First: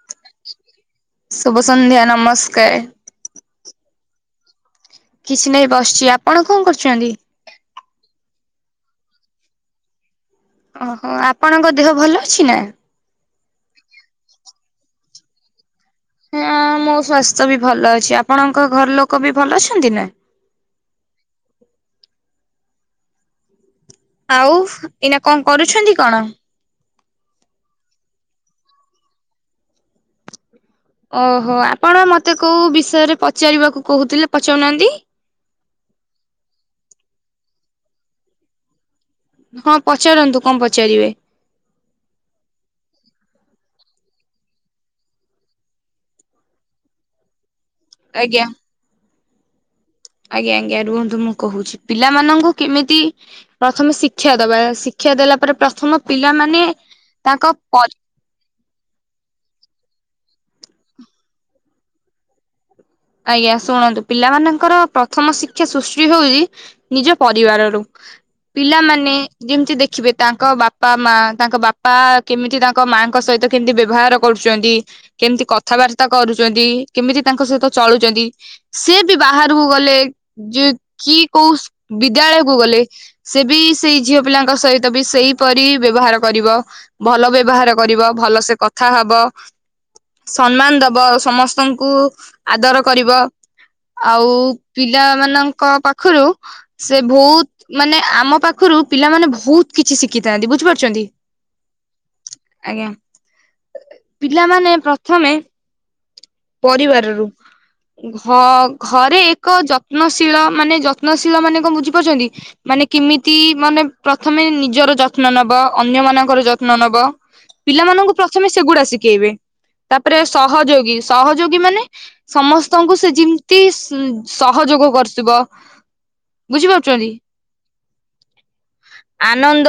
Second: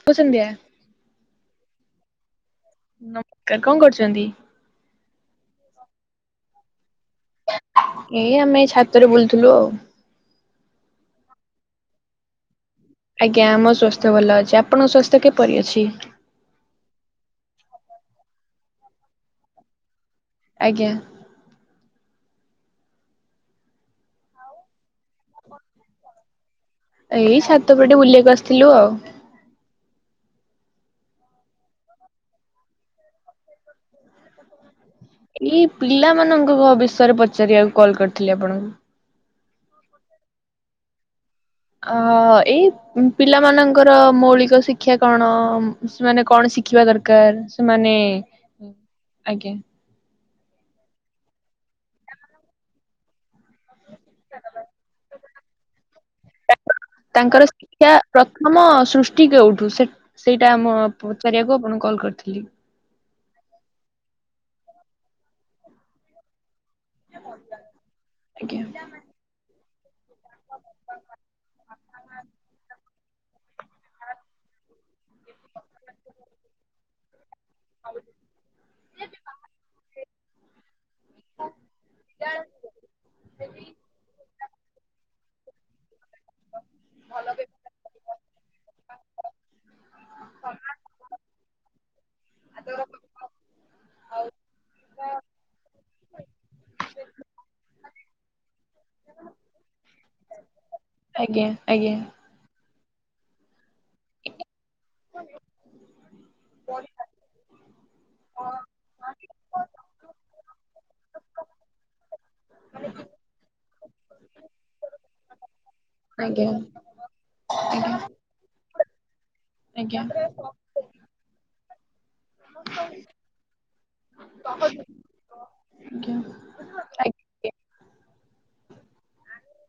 ଶୁଭ ସନ୍ଧ୍ୟା ଶୁଭ ସନ୍ଧ୍ୟା ନମସ୍କାର ନମସ୍କାର କଣ କରୁଛନ୍ତି କିଛି ନାହିଁ ବସିଛି ଆପଣ କଣ କରୁଛନ୍ତି ଏଇ ଆମେ ଏଇ ଛାତରେ ବୁଲୁଥିଲୁ ଆଉ ଓହୋ ଆପଣଙ୍କ ଦେହ ଭଲ ଅଛି ନା ଆଜ୍ଞା ଆମ ସ୍ୱାସ୍ଥ୍ୟ ଭଲ ଅଛି ଆପଣଙ୍କ ସ୍ୱାସ୍ଥ୍ୟ କିପରି ଅଛି ହଁ ମୋ ସ୍ଵାସ୍ଥ୍ୟ ବି ଭଲ ଅଛି ଆପଣଙ୍କ ଘର ଲୋକ ବି ଭଲ ଅଛନ୍ତି ନା ଆଜ୍ଞା ଆଉ ଏଇନା କଣ କରୁଛନ୍ତି କଣ ଏଇ ଛାତ ଉପରେ ଟିକେ ବୁଲିବାକୁ ଆସିଥିଲୁ ଆଉ ଓହୋ ଆପଣ ମତେ କୋଉ ବିଷୟରେ ପଚାରିବାକୁ କହୁଥିଲେ ପଚାରୁନାହାନ୍ତି ଏଇ ପିଲାମାନଙ୍କ ବିଷୟରେ ପଚାରିବାକୁ କଲ୍ କରିଥିଲି ଆପଣଙ୍କୁ ହଁ ପଚାରନ୍ତୁ କଣ ପଚାରିବେ ଅ ଏଇ ପିଲାମାନଙ୍କର ମୌଳିକ ଶିକ୍ଷା କଣ ମାନେ କଣ ଶିଖିବା ଦରକାର ସେମାନେ ଆଜ୍ଞା ଆଜ୍ଞା ଆଜ୍ଞା ଆଜ୍ଞା ରୁହନ୍ତୁ ମୁଁ କହୁଛି ପିଲାମାନଙ୍କୁ କେମିତି ପ୍ରଥମେ ଶିକ୍ଷ ଶିକ୍ଷା ଦବା ଶିକ୍ଷା ଦେଲା ପରେ ପ୍ରଥମ ପିଲାମାନେ ତାଙ୍କର ତାଙ୍କ ଶିକ୍ଷା ପର ପ୍ରଥମ ସୃଷ୍ଟି କେଉଠୁ ସେଇଟା ମୁଁ ପଚାରିବାକୁ ଆପଣଙ୍କୁ କଲ୍ କରିଥିଲି ଆଜ୍ଞା ଶୁଣନ୍ତୁ ପିଲାମାନଙ୍କର ପ୍ରଥମ ଶିକ୍ଷା ସୃଷ୍ଟି ହଉଛି ନିଜ ପରିବାରରୁ ଆଜ୍ଞା ପିଲାମାନେ ଯେମିତି ଦେଖିବେ ତାଙ୍କ ବାପା ମା ତାଙ୍କ ବାପା କେମିତି ତାଙ୍କ ମାଙ୍କ ସହିତ କେମିତି ବ୍ୟବହାର କରୁଛନ୍ତି କେମିତି କଥାବାର୍ତ୍ତା କରୁଛନ୍ତି କେମିତି ତାଙ୍କ ସହିତ ଚଳୁଛନ୍ତି ସେ ବି ବାହାରକୁ ଗଲେ ଯେ କି କୋଉ ବିଦ୍ୟାଳୟକୁ ଗଲେ ସେ ବି ସେଇ ଝିଅ ପିଲାଙ୍କ ସହିତ ତ ବି ସେଇପରି ବ୍ୟବହାର କରିବ ଭଲ ବ୍ୟବହାର କରିବ ଭଲସେ କଥା ହବ ସମ୍ମାନ ଦବ ସମସ୍ତଙ୍କୁ ଆଦର କରିବ ଆଉ ପିଲା ମାନଙ୍କ ପାଖରୁ ସେ ବହୁତ ମାନେ ଆମ ପାଖରୁ ପିଲାମାନେ ବହୁତ କିଛି ଶିଖିଥାନ୍ତି ବୁଝିପାରୁଛନ୍ତି, ଆଜ୍ଞା ଆଜ୍ଞା। ଆଜ୍ଞା! ପିଲାମାନେ ପ୍ରଥମେ ପରିବାରରୁ ଘ ଘରେ ଏକ ଯତ୍ନଶୀଳ ମାନେ ଯତ୍ନଶୀଳ ମାନେ କଣ ବୁଝିପାରୁଛନ୍ତି ମାନେ କିମିତି ମାନେ ପ୍ରଥମେ ନିଜର ଯତ୍ନ ନବ, ଅନ୍ୟ ମାନଙ୍କର ଆଜ୍ଞା ଯତ୍ନ ନବ ପିଲାମାନଙ୍କୁ ପ୍ରଥମେ ସେଗୁଡା ଶିଖେଇବେ ଆଜ୍ଞା ଆଜ୍ଞା ତାପରେ ସହଯୋଗୀ ସହଯୋଗୀ ମାନେ ସମସ୍ତଙ୍କୁ ସେ ଯେମିତି ସହଯୋଗ କରୁଥିବ ଆଜ୍ଞା ବୁଝିପାରୁଛନ୍ତି ଆଜ୍ଞା ଆନନ୍ଦ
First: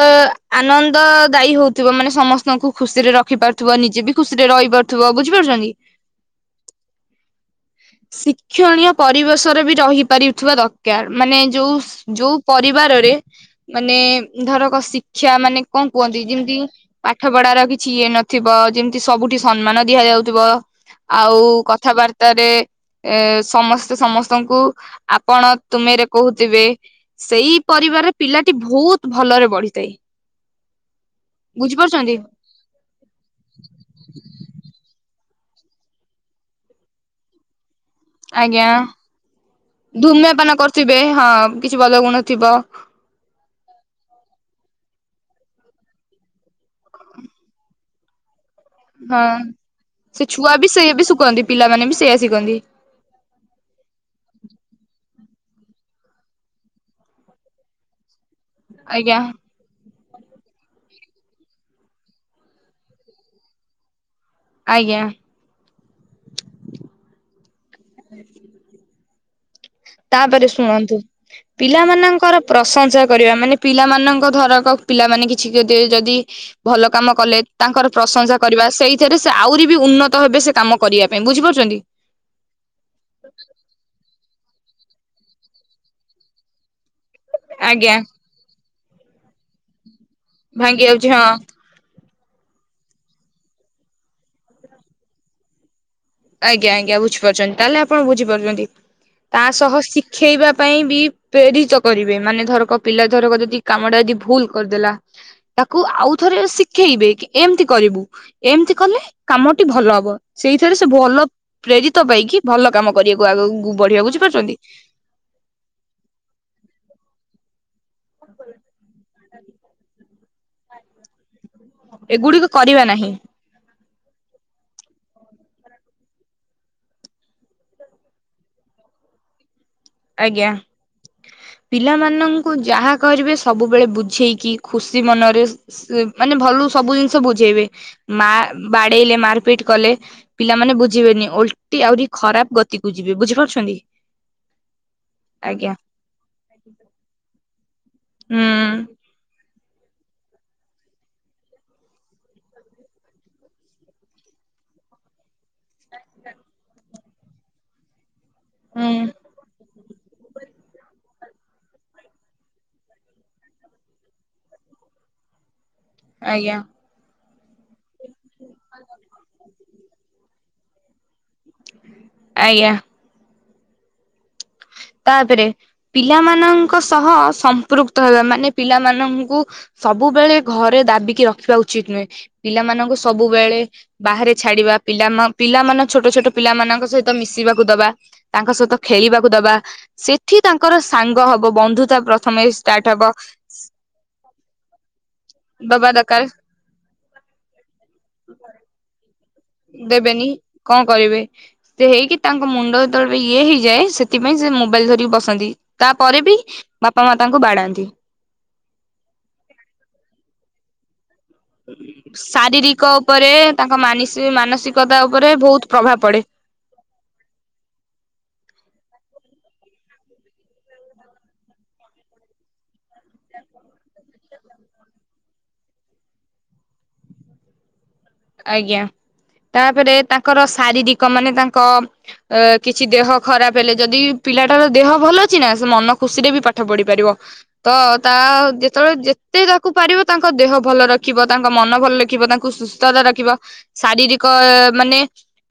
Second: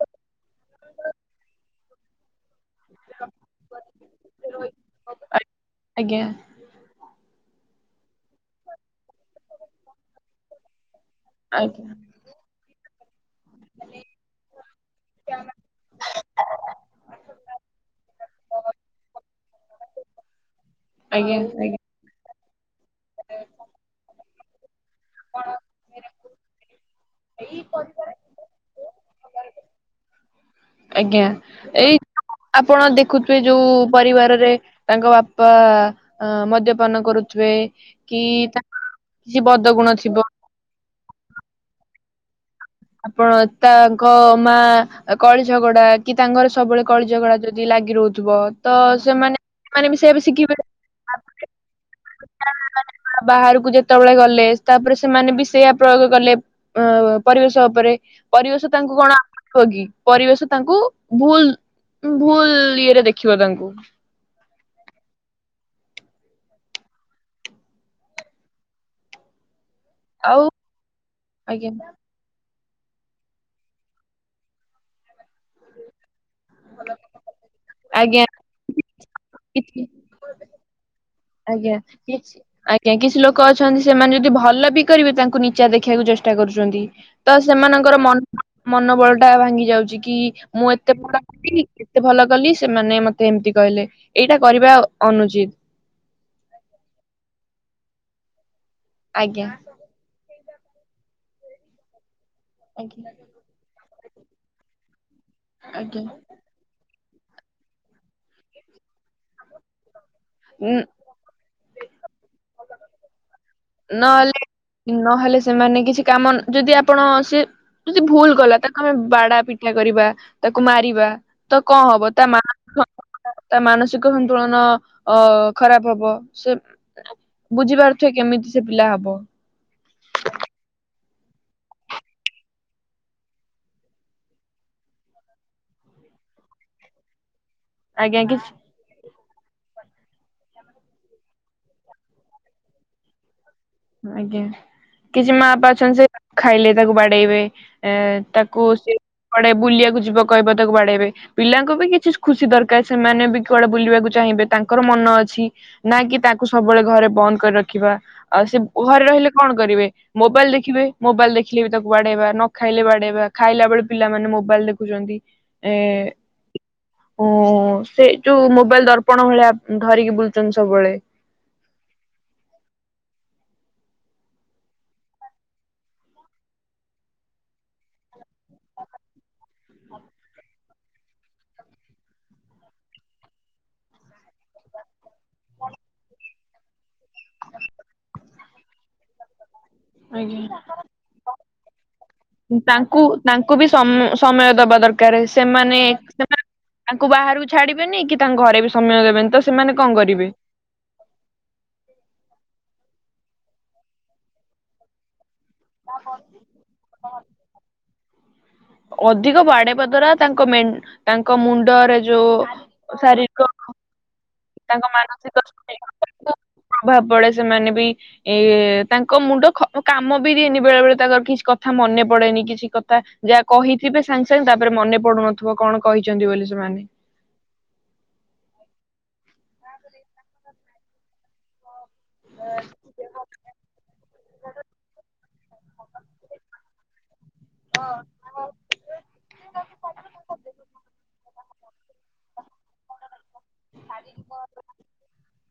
ଆନନ୍ଦ ଦାୟୀ ହଉଥିବ ମାନେ ସମସ୍ତଙ୍କୁ ଖୁସିରେ ରଖିପାରୁଥିବ ନିଜେ ବି ଖୁସିରେ ରହିପାରୁଥିବ ବୁଝିପାରୁଛନ୍ତି। ଆଜ୍ଞା! ଶିକ୍ଷଣୀୟ ପରିବେଶରେ ବି ରହିପାରିଥିବା ଦରକାର ମାନେ ଯୋଉ ଯୋଉ ପରିବାରରେ ମାନେ ଧରକ ଶିକ୍ଷା ମାନେ କଣ କୁହନ୍ତି ଯେମିତି ପାଠ ପଢାର କିଛି ଇଏ ନଥିବ ଯେମିତି ସବୁଠି ସମ୍ମାନ ଦିଆଯାଉଥିବ। ଆଉ ଆଜ୍ଞା ଆଜ୍ଞା କଥାବାର୍ତାରେ ଏ ସମସ୍ତେ ସମସ୍ତଙ୍କୁ ଆପଣ ତୁମେରେ କହୁଥିବେ। ସେଇ ପରିବାରରେ ପିଲାଟି ବହୁତ ଭଲରେ ବଢିଥାଏ। ଆଜ୍ଞା! ଏଇ ବୁଝିପାରୁଛନ୍ତି। ଆପଣ ଦେଖୁଥିବେ ଯୋଉ ପରିବାରରେ ତାଙ୍କ ବାପା ଅ ମଦ୍ୟପାନ କରୁଥିବେ କି ଆଜ୍ଞା ତା କିଛି ବଦ ଗୁଣ ଥିବ। ଥିବେ ହଁ, କିଛି ଭଲ ଗୁଣ ଥିବ। ଆପଣ ତାଙ୍କ ମା କଳି ଝଗଡା କି ତାଙ୍କର ସବୁବେଳେ କଳି ଝଗଡା ଯଦି ଲାଗି ରହୁଥିବ ତ ହଁ, ସେମାନେ ସେମାନେ ବି ସେୟା ସେ ଛୁଆ ଶିଖିବେ ବି ସେଇ ବି ଶୁକନ୍ତି ପିଲାମାନେ ବି ସେଇଆ ଶିଖନ୍ତି ବାହାରକୁ ଯେତେବେଳେ ଗଲେ ତାପରେ ସେମାନେ ବି ସେଇଆ ପ୍ରୟୋଗ କଲେ। ଅ ପରିବେଶ ଉପରେ ପରିବେଶ ତାଙ୍କୁ ଆଜ୍ଞା କଣ ହୋଗି ପରିବେଶ ତାଙ୍କୁ ଭୁଲ ଭୁଲ ଇଏରେ ଦେଖିବ ତାଙ୍କୁ ଆଜ୍ଞା! ଆଉ ତାପରେ ଶୁଣନ୍ତୁ ଆଜ୍ଞା ପିଲା ମାନଙ୍କର ପ୍ରଶଂସା କରିବା ମାନେ ପିଲାମାନଙ୍କ ଧରକ ପିଲାମାନେ କିଛି ଯଦି ଭଲ କାମ କଲେ ତାଙ୍କର ଆଜ୍ଞା ପ୍ରଶଂସା କରିବା ସେଇଥିରେ ସେ ଆହୁରି ବି ଉନ୍ନତ ହେବେ ସେ କାମ କରିବା ପାଇଁ ବୁଝୁ ଆଜ୍ଞା! କିଛି ଆଜ୍ଞା! କିଛି ଲୋକ ଅଛନ୍ତି ସେମାନେ ଯଦି ଭଲ ବି କରିବେ ତାଙ୍କୁ ନିଚା ଦେଖେଇବାକୁ ଚେଷ୍ଟା କରୁଛନ୍ତି। ତ ଆଜ୍ଞା ସେମାନଙ୍କର ମନୋବଳ ଟା ଭାଙ୍ଗି ଯାଉଛି କି ମୁଁ ଭାଙ୍ଗି ଏତେ ଯାଉଛି ହଁ [unintelligible] ଏତେ ଭଲ କଲି ସେମାନେ ମତେ ଏମିତି କହିଲେ ଏଇଟା କରିବା ଅନୁଚିତ। ଆଜ୍ଞା! ଆଜ୍ଞା! ବୁଝିପାରୁଛନ୍ତି ତାହେଲେ ଆପଣ ବୁଝିପାରୁଛନ୍ତି ତା ଆଜ୍ଞା ସହ ଶି ଖେଇବା ପାଇଁ ବି ପ୍ରେରିତ କରିବେ ମାନେ ଧରକ ପିଲା ଆଜ୍ଞା ଧରକ ଯଦି କାମଟା ଯଦି ଭୁଲ କରିଦେଲା ତାକୁ ଆଉ ଆଜ୍ଞା ଥରେ ଖେଇବେ କି ଏମିତି କରିବୁ, ଏମିତି କଲେ କାମଟି ଭଲ ହବ, ସେଇଥିରେ ସେ ଭଲ ପ୍ରେରିତ ପାଇକି ଭଲ କାମ କରିବାକୁ ଆଗକୁ ବଢିବାକୁ ନହେଲେ ବୁଝିପାରୁଛନ୍ତି ନହେଲେ ସେମାନେ କିଛି କାମ ଯଦି ଆପଣ ସେ ଯଦି ଭୁଲ ଗଲା ତାକୁ ଆମେ ବାଡା ପି କ୍ଷା କରିବା ତାକୁ ମାରିବା ତ କଣ ହବ ତା ମା ଏଗୁଡିକ କରିବା ନାହିଁ ତ ମାନସିକ ସନ୍ତୁଳନ ଅ ଖରାପ ହବ ସେ ବୁଝିପାରୁଥିବେ କେମିତି ସେ ପିଲା ହବ ଆଜ୍ଞା ପିଲାମାନଙ୍କୁ ଯାହା କରିବେ ସବୁବେଳେ ବୁଝେଇକି ଖୁସି ମନରେ ମାନେ ଭଲକୁ ସବୁ ଜିନିଷ ବୁଝେଇବେ ଆଜ୍ଞା ମା କିଛି ବାଡେଇଲେ ମାରପିଟ କଲେ ପିଲାମାନେ ବୁଝିବେନି ଓଲଟି ଆହୁରି ଖରାପ ଗତିକୁ ଯିବେ ବୁଝିପାରୁଛନ୍ତି ଆଜ୍ଞା କିଛି ମା ବାପା ଆଜ୍ଞା ଅଛନ୍ତି ସେ ନଖାଇଲେ ତାକୁ ବାଡେଇବେ ଏ ହୁଁ ତାକୁ ସେ କୁଆଡେ ବୁଲିବାକୁ ଯିବ କହିବ ତାକୁ ବାଡେଇବେ ପିଲାଙ୍କୁ ବି କିଛି ଖୁସି ଦରକାର ସେମାନେ ବି କୁଆଡେ ବୁଲିବାକୁ ଚାହିଁବେ ତାଙ୍କର ମନ ଅଛି ନା କି ତାଙ୍କୁ ସବୁବେଳେ ଘରେ ବନ୍ଦ କରି ରଖିବା ଆଉ ସେ ହୁଁ ଘରେ ରହିଲେ କଣ କରିବେ ମୋବାଇଲ ଦେଖିବେ ମୋବାଇଲ ଦେଖିଲେ ବି ତାକୁ ବାଡେଇବା ନ ଖାଇଲେ ବାଡେଇବା ଖାଇଲା ବେଳେ ପିଲାମାନେ ମୋବାଇଲ ଦେଖୁଛନ୍ତି ଏ ଆଜ୍ଞା ଓ ସେଇ ଯୋଉ ମୋବାଇଲ ଦର୍ପଣ ଭଳିଆ ଧରିକି ବୁଲୁଛନ୍ତି ସବୁବେଳେ ଆଜ୍ଞା ତାପରେ ପିଲାମାନଙ୍କ ସହ ସମ୍ପୃକ୍ତ ହେବା ମାନେ ପିଲାମାନଙ୍କୁ ସବୁବେଳେ ଘରେ ଦାବିକି ରଖିବା ଉଚିତ ନୁହେଁ ପିଲାମାନଙ୍କୁ ସବୁବେଳେ ବାହାରେ ଛାଡିବା ପିଲାମ ପିଲାମାନେ ଛୋଟ ଛୋଟ ପିଲାମାନଙ୍କ ସହିତ ମିଶିବାକୁ ଦବା ତାଙ୍କ ସହିତ ଖେଳିବାକୁ ଦବା ସେଠି ଆଜ୍ଞା। ତାଙ୍କର ସାଙ୍ଗ ହବ ବନ୍ଧୁତା ପ୍ରଥମେ ଷ୍ଟାର୍ଟ ତାଙ୍କୁ ହବ କାରେ ସେମାନେ ଦବା ଦରକାର ସେମାନେ ତାଙ୍କୁ ବାହାରକୁ ଛାଡିବେନି କି ତାଙ୍କ ଘରେ ବି ସମୟ ଦେବେନି ତ ସେମାନେ କଣ ଦେବେନି କରିବେ କଣ କରିବେ ସେ ହେଇକି ତାଙ୍କ ମୁଣ୍ଡ ଯେତେବେଳେ ଇଏ ହେଇଯାଏ ସେଥିପାଇଁ ସେ ମୋବାଇଲ ଧରିକି ବସନ୍ତି ତାପରେ ବି ବାପା ମା ତାଙ୍କୁ ବାଡାନ୍ତି ଅଧିକ ବାଡେଇବା ଦ୍ଵାରା ତାଙ୍କ ମେନ ତାଙ୍କ ମୁଣ୍ଡରେ ଯୋଉ ଶାରୀରିକ ଉପରେ ଶାରୀରିକ ତାଙ୍କ ମାନିସି ତାଙ୍କ ମାନସିକତା ଉପରେ ମାନସିକ ବହୁତ ପ୍ରଭାବ ପଡେ ପ୍ରଭାବ ପଡେ ସେମାନେ ବି ଏ ତାଙ୍କ ମୁଣ୍ଡ ଖ କାମ ବି ଦିଏନି ବେଳେ ବେଳେ ତାଙ୍କର କିଛି କଥା ମନେ ପଡେନି କିଛି କଥା ଯାହା କହିଥିବେ ସାଙ୍ଗେ ସାଙ୍ଗେ ତାପରେ ମନେ ପଡୁନଥିବ କଣ କହିଛନ୍ତି ବୋଲି ସେମାନେ ଆଜ୍ଞା ତାପରେ ତାଙ୍କର ଶାରୀରିକ ମାନେ ତାଙ୍କ ଅ କିଛି ଦେହ ଖରାପ ହେଲେ ଯଦି ପିଲାଟାର ଦେହ ଭଲ ଅଛି ନା ସେ ମନ ଖୁସିରେ ବି ପାଠ ପଢି ପାରିବ ତ ତା ଯେତେବେଳେ ଯେତେ ତାକୁ ପାରିବ ତାଙ୍କ ଦେହ ଭଲ ରଖିବ ତାଙ୍କ ମନ ଭଲ ରଖିବ ତାଙ୍କୁ ସୁସ୍ଥ ସୁସ୍ଥତା ରଖିବ ଶାରୀରିକ ମାନେ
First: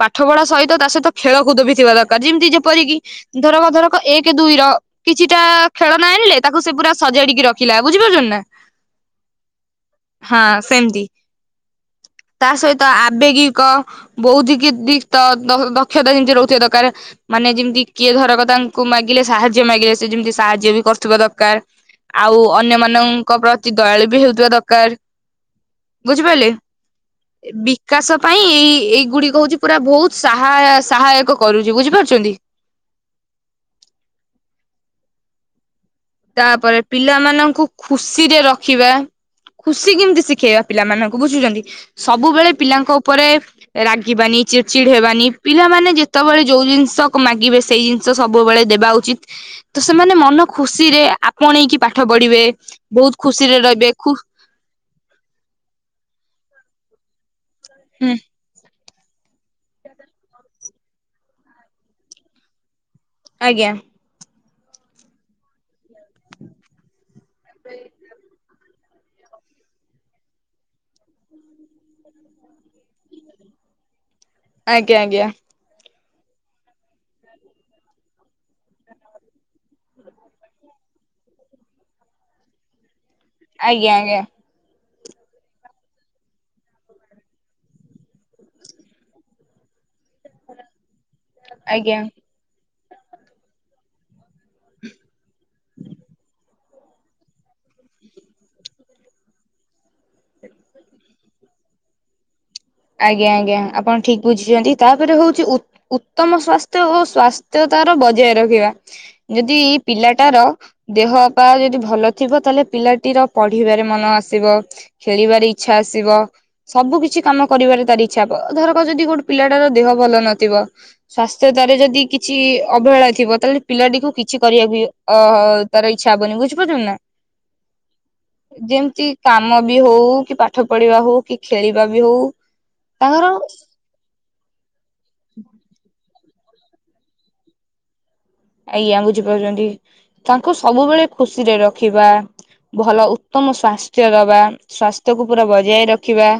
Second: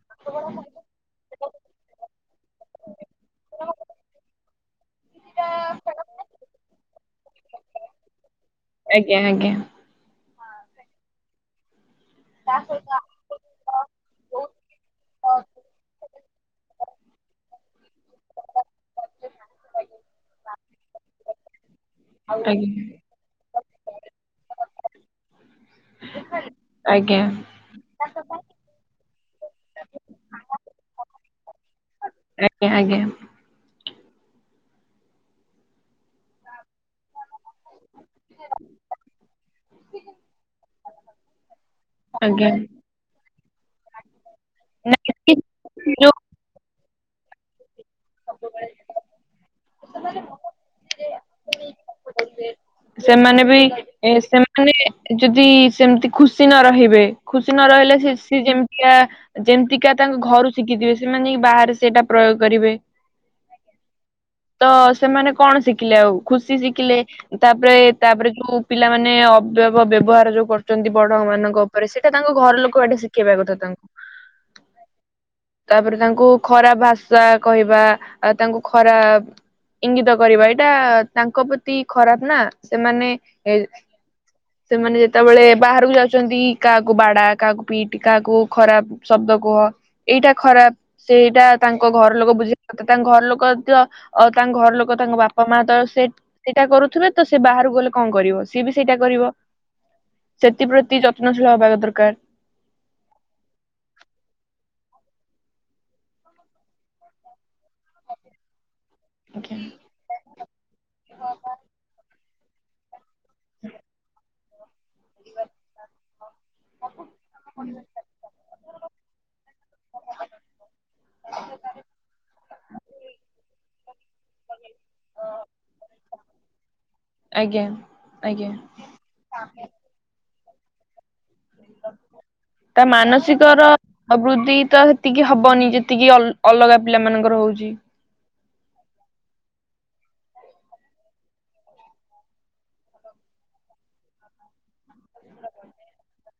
ପାଠ ପଢା ସହିତ ତା ସହିତ ଖେଳକୁଦ ବି ଥିବା ଦରକାର ଯେମିତି ଯେପରିକି ଧରକ ଧରକ ଏକ ଦୁଇ ର କିଛିଟା ଖେଳନା ଆଣିଲେ ତାକୁ ସେ ପୁରା ସଜାଡିକି ରଖିଲା। ବୁଝିପାରୁଛନ୍ତି ନା ଆଜ୍ଞା ଆଜ୍ଞା ହଁ ସେମିତି ତା ସହିତ ଆବେଗିକ ବୌଦ୍ଧିକିତ ଦକ୍ଷତା ଯେମିତି ରହୁଥିବା ଦରକାର। ମାନେ ଯେମିତି କିଏ ଧରକ ତାଙ୍କୁ ମାଗିଲେ ସାହାଯ୍ୟ ମାଗିଲେ ସେ ଯେମିତି ସାହାଯ୍ୟ ବି କରୁଥିବା ଦରକାର। ଆଉ ଅନ୍ୟମାନାନଙ୍କ ପ୍ରତି ଦୟାଳୁ ବି ହେଉଥିବା ଦରକାର। ବୁଝିପାରିଲେ ଆଜ୍ଞା ବିକାଶ ପାଇଁ ଏଇ ଏଇଗୁଡିକ ହଉଛି ପୁରା ବହୁତସାହା ସହାୟକ କରୁଛି ବୁଝିପାରୁଛନ୍ତି। ଆଜ୍ଞା ଆଜ୍ଞା ତାପରେ ପିଲାମାନଙ୍କୁ ଖୁସିରେ ରଖିବା। ଖୁସି କେମିତି ଶିଖେଇବା ପିଲାମାନଙ୍କୁ। ବୁଝୁଛନ୍ତି ଆଜ୍ଞା। ସବୁବେଳେ ପିଲାଙ୍କ ଉପରେ ରାଗିବାନି ଚିଢ ଚିଢ ହେବାନି ନାଇଁ, ପିଲାମାନେ ଯୋଉ ଯେତେବେଳେ ଯୋଉ ଜିନିଷ ମାଗିବେ ସେଇ ଜି ନିଶ ସବୁବେଳେ ଦେବା ଉଚିତ। ତ ସେମାନେ ମନ ଖୁସି ରେ ଆପଣେଇକି ପାଠ ପଢିବେ। ବହୁତ ଖୁସିରେ ରହିବେ। ଖୁ ମାନେ ଯଦି ସେମିତି ଖୁସି ନ ରହିବେ ଖୁସି ନ ରହିଲେ ସେ ହୁଁ ସେ ଯେମ ୟା ଯେମିତିକା ତାଙ୍କ ଘରୁ ଶିଖିଥିବେ ସେମାନେ ଯାଇକି ବାହାରେ ସେଇଟା ପ୍ରୟୋଗ କରିବେ। ଆଜ୍ଞା ତ ସେମାନେ କଣ ଶିଖିଲେ ଆଉ ଖୁସି ଶିଖିଲେ। ତାପରେ ତାପରେ ଯୋଉ ପିଲାମାନୋନେ ଅବ୍ୟବ ବ୍ୟବହାର ଯୋଉ କରୁଛନ୍ତି ବଡ ମାନଙ୍କ ଉପରେ ସେଇଟା ତାଙ୍କ ଘର ଲୋକ ଏଟେ ଶିଖେଇବା କଥା ତାଙ୍କୁ। ଆଜ୍ଞା ଆଜ୍ଞା ତାପରେ ତାଙ୍କୁ ଖରା ଭାଷା କହିବା ଆ ତାଙ୍କୁ ଖରା ଇଙ୍ଗିତ କରିବା ଏଇଟା ତାଙ୍କ ପ୍ରତି ଖରାପ ନା ସେମାନେ ଏ ଆଜ୍ଞା ଆଜ୍ଞା ସେମାନେ ଯେତେବେଳେ ବାହାରକୁ ଯାଉଛନ୍ତି କାହାକୁ ବାଡା କାହାକୁ ପିଟ୍ କାହାକୁ ଖରାପ ଶବ୍ଦ କୁହ ଏଇଟା ଖରାପ। ସେଇଟା ତାଙ୍କ ଆଜ୍ଞା। ଘର ଲୋକ ବୁଝେଇ କଥା ତାଙ୍କ ଘର ତ ଲୋକ ତାଙ୍କ ଘର ଲୋକ ତାଙ୍କ ବାପ ପ ମା ତ ସେ ସେଇଟା କରୁଥିବେ ତ ସେ ବାହକୁ ଗଲେ କଣ କରିବ ସିଏ ବି ସେଇଟା କରିବ। ସେଥିପ୍ରତି ଯତ୍ନଶୀଳ ହେବା ଦରକାର। ଆଜ୍ଞା ଆଜ୍ଞା ଆପଣ ଠିକ ବୁଝିଛନ୍ତି। ତାପରେ ହଉଛି ଉତ୍ତମ ସ୍ଵାସ୍ଥ୍ୟ ଓ ସ୍ଵାସ୍ଥ୍ୟତାର ବଜାୟ ରଖିବା। ଯଦି ଆଜ୍ଞା ପିଲାଟାର ଦେହ ପା ଯଦି ଭଲ ଥିବ ତାହେଲେ ପିଲାଟିର ପଢିବାରେ ମନ ଆସିବ, ଖେଳିବାରେ ଇଚଛା ଆସିବ, ସବୁ କିଛି କାମ କରିବାରେ ତାର ଇଚ୍ଛା ଧରକ ଯଦି ଗୋଟେ ପିଲାଟାର ଦେହ ଭଲ ନଥିବ? ସ୍ଵାସ୍ଥ୍ୟତ ରେ ଯଦି କିଛି ଅବହେଳା ଥିବ ତାହେଲେ ପିଲାଟିକୁ କିଛି କରିବା ଓହୋ ତାର ଇଛା ହବନି ବୁଝିପାରୁଛନ୍ତି ନା ଆଜ୍ଞା ଆଜ୍ଞା ଯେମତି କାମ ବି ହଉ କି ପାଠ ପଢିବା ହଉ କି ଖେଳିବା ବି ହଉ ତା ତାଙ୍କର ମାନସିକ ର ଆ ବୃଦ୍ଧି ତ ସେତିକି ହବନି ଯେତିକି ଅଲ ଅଲଗା ପିଲା ମାନଙ୍କର ହଉଛି। ଆଜ୍ଞା ବୁଝିପାରୁଛନ୍ତି। ତାଙ୍କୁ ସବୁବେଳେ ଖୁସିରେ ରଖିବା। ଭଲ ଉତ୍ତମ ସ୍ୱାସ୍ଥ୍ୟ ଦବା ସ୍ଵାସ୍ଥ୍ୟକୁ ପୁରା ବଜାୟ ରଖିବା।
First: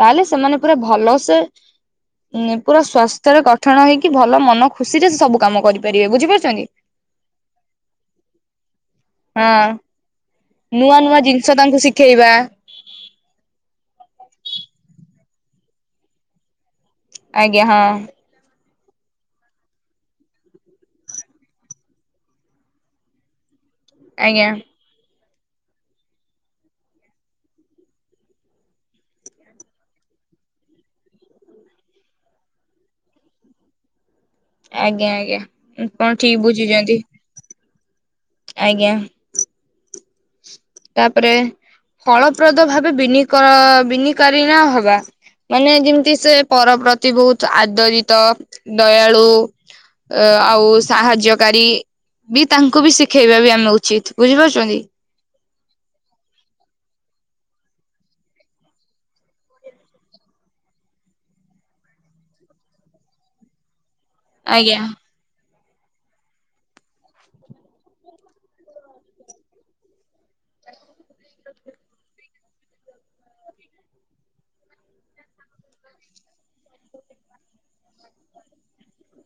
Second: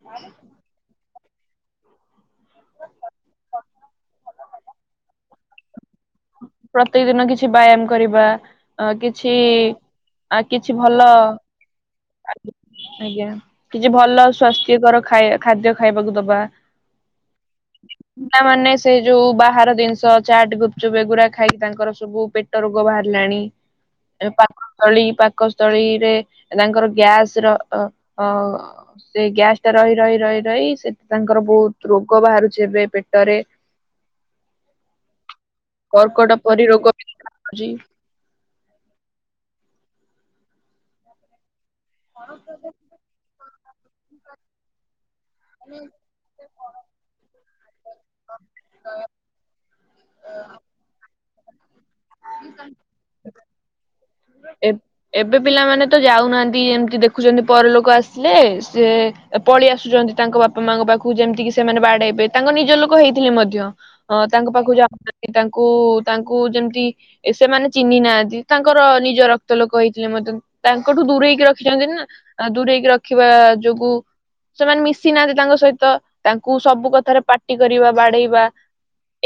ତାହେଲେ ସେମାନେ ପୁରା ଭଲସେ ପୁରା ସ୍୍ୱାସ୍ଥ୍ୟରେ ଗଠନ ହେଇକି ଭଲ ମନ ଖୁସିରେ ସବୁ କାମ କରିପାରିବେ। ବୁଝିପାରୁଛନ୍ତି। ପ୍ରତ୍ୟ ଦିନ କିଛି ବ୍ୟାୟାମ କରିବା କିଛି ଆଉ କିଛି ଭଲ ଛ ତାଙ୍କୁ ଶିଖେଇବା। ଆଜ୍ଞା କିଛି ଭଲ ସ୍ଵାସ୍ଥ୍ୟକର ଖାଇ ଖାଦ୍ୟ ଖାଇବାକୁ ଦବା। ଆଜ୍ଞା ହଁ ପିଲାମାନୋନ ସେ ଯୋଉ ବାହାର ଜିନିଷ ଚାଟ ଗୁପଚୁପ ବେଗୁୁରା ଖାଇକି ତାଙ୍କର ସବୁ ପେ ଟ ରୋଗ ବାହାରିଲାଣି ଆଜ୍ଞା ପାକସ୍ଥଳୀ ପାକସ୍ଥଳୀରେ ତାଙ୍କର ଗ୍ୟାସ ର ଅ ଅ ସେ ଗ୍ୟାସ ଟା ରହି ରହି ରହି ରହି ସେ ତାଙ୍କର ବହୁତ ରୋଗ ବାହାରୁଛି ଏବେ ପେଟରେ। ଆଜ୍ଞା ଆଜ୍ଞା କଣ ଠିକ ବୁଝିଛନ୍ତି ଯେ ଆଜ୍ଞା ତାପରେ ଫଳପ୍ରଦ ଭାବେ ବିନ ବିନିକାରୀଣ ହବା ମାନେ ଯେମିତି ସେ ପର ପ୍ରତି ବହୁତ ଆଦରିତ ଦୟାଳୁ ଆଉ ସାହାଯ୍ୟକାରୀ ବି ତାଙ୍କୁ ବି ଶିଖେଇବା ବି ଆମେ ଉଚିତ ଏ ବୁଝିପାରୁଛନ୍ତି ଏବେ ପିଲାମାନେ ତ ଯାଉନାହାନ୍ତି ଏମିତି ଦେଖୁଛନ୍ତି ପରଲୋକ ଆସିଲେ ସେି ପଳେଇ ଆସୁଛନ୍ତି ତାଙ୍କ ବାପା ମାଙ୍କ ପାଖକୁ ଯେମିତିକି ସେମାନେ ବାଡ ହେଇବେ ତାଙ୍କ ନିଜ ଲୋକ ହେଇଥିଲେ ମଧ୍ୟ ଅ ତାଙ୍କ ପାଖକୁ ଆଜ୍ଞା ଯାଉନାହାନ୍ତି ତାଙ୍କୁ ତାଙ୍କୁ ଯେମିତି ସେମାନେ ଚିହ୍ନି ନାହାନ୍ତି ତାଙ୍କର ନିଜ ରକ୍ତ ଲୋକ ହେଇଥିଲେ ମଧ୍ୟ ତାଙ୍କଠୁ ଦୂରେଇକି ରଖିଛନ୍ତି ନା ଦୂରେଇକି ରଖିବା ଯୋଗୁ ସେମାନେ ମିଶି ନାହାନ୍ତି ତାଙ୍କ ସହିତ ତାଙ୍କୁ ସବୁ କଥାରେ ପାାର୍ଟି କରିବା ବାଡେଇବା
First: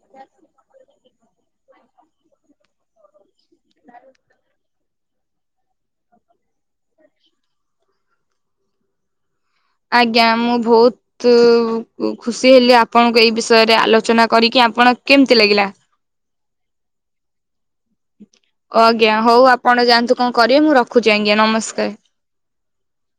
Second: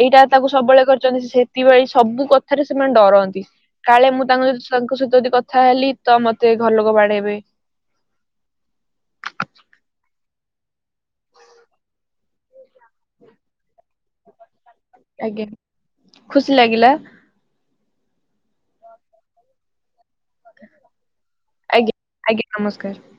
ଏଇଟା ତାକୁ ସବୁବେଳେ କରିଛନ୍ତି ସେଥିପାଇ ସବୁ କଥାରେ ସେମାନେ ଡରନ୍ତି କାଳେ ମୁଁ ତାଙ୍କ ଯଦି ତାଙ୍କ ସହିତ ଯଦି କଥା ହେଲି ତ ମତେ ଘରଲୋକ ବାଡେଇବେ ଆଜ୍ଞା ମୁଁ ବହୁତ ଖୁସି ହେଲି ଆପଣଙ୍କୁ ଏଇ ବିଷୟରେ ଆଲୋଚନା କରିକି ଆପଣ କେମିତି ଆଜ୍ଞା ଲାଗିଲା? ଖୁସି ଲାଗିଲା ଆଜ୍ଞା ହଉ ଆପଣ ଯାଆନ୍ତୁ କଣ କରିବେ ମୁଁ ରଖଛି ଆଜ୍ଞା ନମସ୍କାର ଆଜ୍ଞା ଆଜ୍ଞା ନମସ୍କାର